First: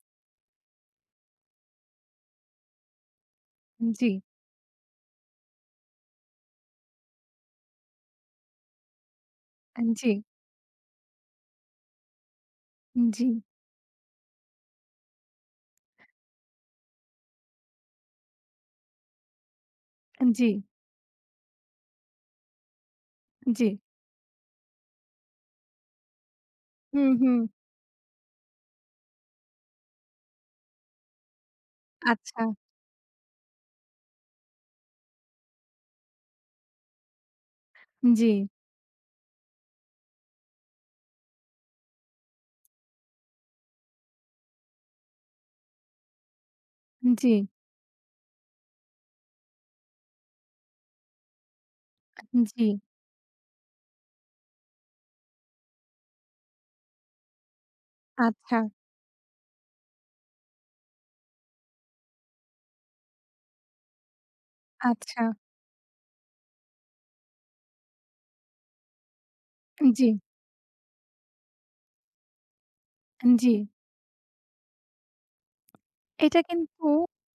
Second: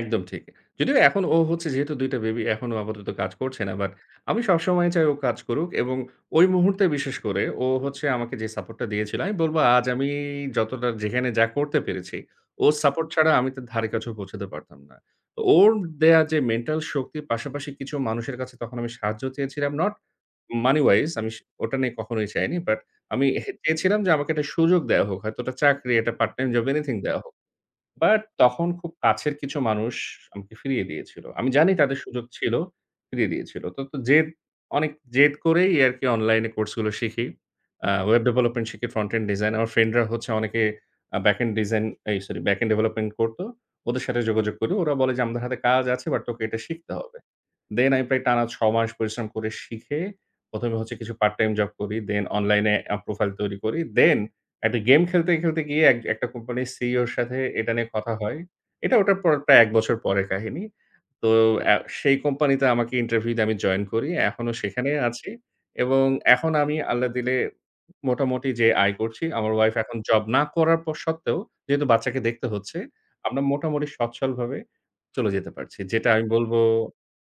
একদম ঠিক। যদিও এখন ও হচ্ছে যেহেতু ২ টা বেবি এখন ও আপাতত কাজ করছে না। বাট জি। আমি সবসময় চাই ও কাজ করুক এবং ওই মুহূর্তে বিশেষ করে ও হচ্ছে আমাকে যে সাপোর্ট টা দিয়েছিল আমি বলব আজ আমি জি। যতটা যেখানে যা করতে পেরেছি, ওর সাপোর্ট ছাড়া জি। আমি তার ধারের কাছেও পৌঁছাতে পারতাম না। ওর দেয়া যে মেন্টাল শক্তির পাশাপাশি কিছু মানুষের কাছে তখন আমি সাহায্য চেয়েছিলাম। Not G. money wise আমি স ওটা নিয়ে কখনোই চাইনি। বাট আমি জি। চেয়েছিলাম যে আমাকে একটা সুযোগ দেয়া হোক, হয়তো ওটা চাকরি, একটা পার্ট টাইম জব, এনিথিং হু, দেয়া হোক। হু। বাট তখন খুব কাছের কিছু মানুষ আমাকে ফিরিয়ে দিয়েছিল। আমি জানি তাদের সুযোগ ছিল, আচ্ছা। ফিরিয়ে দিয়েছিল। তো, তো জেদ, অনেক জেদ করেই আরকি অনলাইন কোর্স গুলো শিখি। আ ওয়েব জি। ডেভেলপমেন্ট শিখি, ফ্রন্ট এন্ড ডিজাইন। আমার ফ্রেন্ড রা হচ্ছে অনেকে আ ব্যাক এন্ড ডিজাইন এই সরি ব্যাক এন্ড ডেভেলপমেন্ট করতো। ওদের সাথে যোগাযোগ করি। ওরা বলে যে আমাদের হাতে কাজ আছে বাট তোকে এটা শিখতে হবে। জি। Then আমি প্রায় টানা ৬ মাস পরিশ্রম করে শিখে ১ম এ হচ্ছে কিছু পার্ট টাইম জব করি then অনলাইন জি। এপ প্রোফাইল তৈরি করি। Then একটা গেম খেলতে, খেলতে গিয়ে এক একটা কোম্পানির সিইও এর সাথে এটা নিয়ে কথা হয়। আচ্ছা। এটা ওটার পর প্রায় ১ বছর পরের কাহিনী। তো আ সেই কোম্পানিতে আমাকে ইন্টারভিউ দিয়ে আমি জয়েন করি। এখনো সেখানেই আচ্ছা। আছি এবং এখন আমি আল্লাহ দিলে মোটামুটি যে আয় করছি, আমার ওয়াইফ এখন জি। জব না করার পর সত্ত্বেও, যেহেতু বাচ্চাকে দেখতে হচ্ছে আমরা জি। মোটামুটি সচ্ছলভাবে চলে যেতে পারছি। যেটা আমি এটা বলব কিন্তু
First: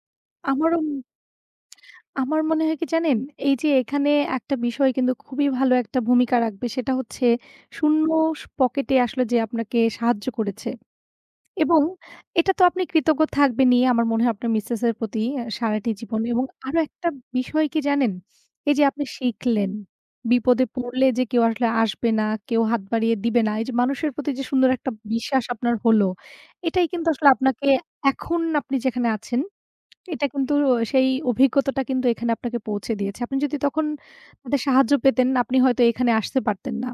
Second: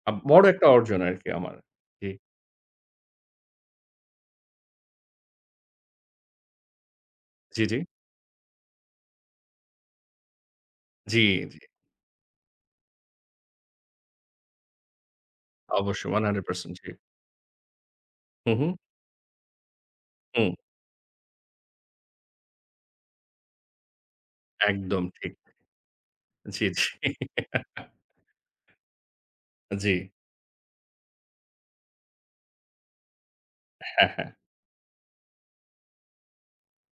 আপ বড় একটা আমারও অর্জন আরকি আমার। জী। আমার মনে হয় কি জানেন এই যে এখানে একটা বিষয় কিন্তু খুবই ভালো একটা ভূমিকা রাখবে সেটা হচ্ছে জি, জি। শূন্য পকেটে আসলে যে আপনাকে সাহায্য করেছে জি, জি। এবং এটা তো আপনি কৃতজ্ঞ থাকবেনই আমার মনে হয় আপনার মিসেস এর প্রতি অ্যা সারাটি অবশ্যই জীবন one hundred এবং percent আরো একটা বিষয় কি জানেন হু, এই হু। যে আপনি শিখলেন। হু। বিপদে পড়লে যে কেউ আসলে আসবে না, কেউ হাত বাড়িয়ে দিবে না। এই যে মানুষের প্রতি যে সুন্দর একটা একদম ঠিক। বিশ্বাস আপনার হলো, জি, জি। এটাই কিন্তু আসলে আপনাকে এখন আপনি যেখানে আছেন, জি। এটা কিন্তু সেই অভিজ্ঞতাটা কিন্তু এখানে আপনাকে পৌঁছে দিয়েছে। আপনি যদি তখন হ্যাঁ, হ্যাঁ। তাদের সাহায্য পেতেন, আপনি হয়তো এখানে আসতে পারতেন না।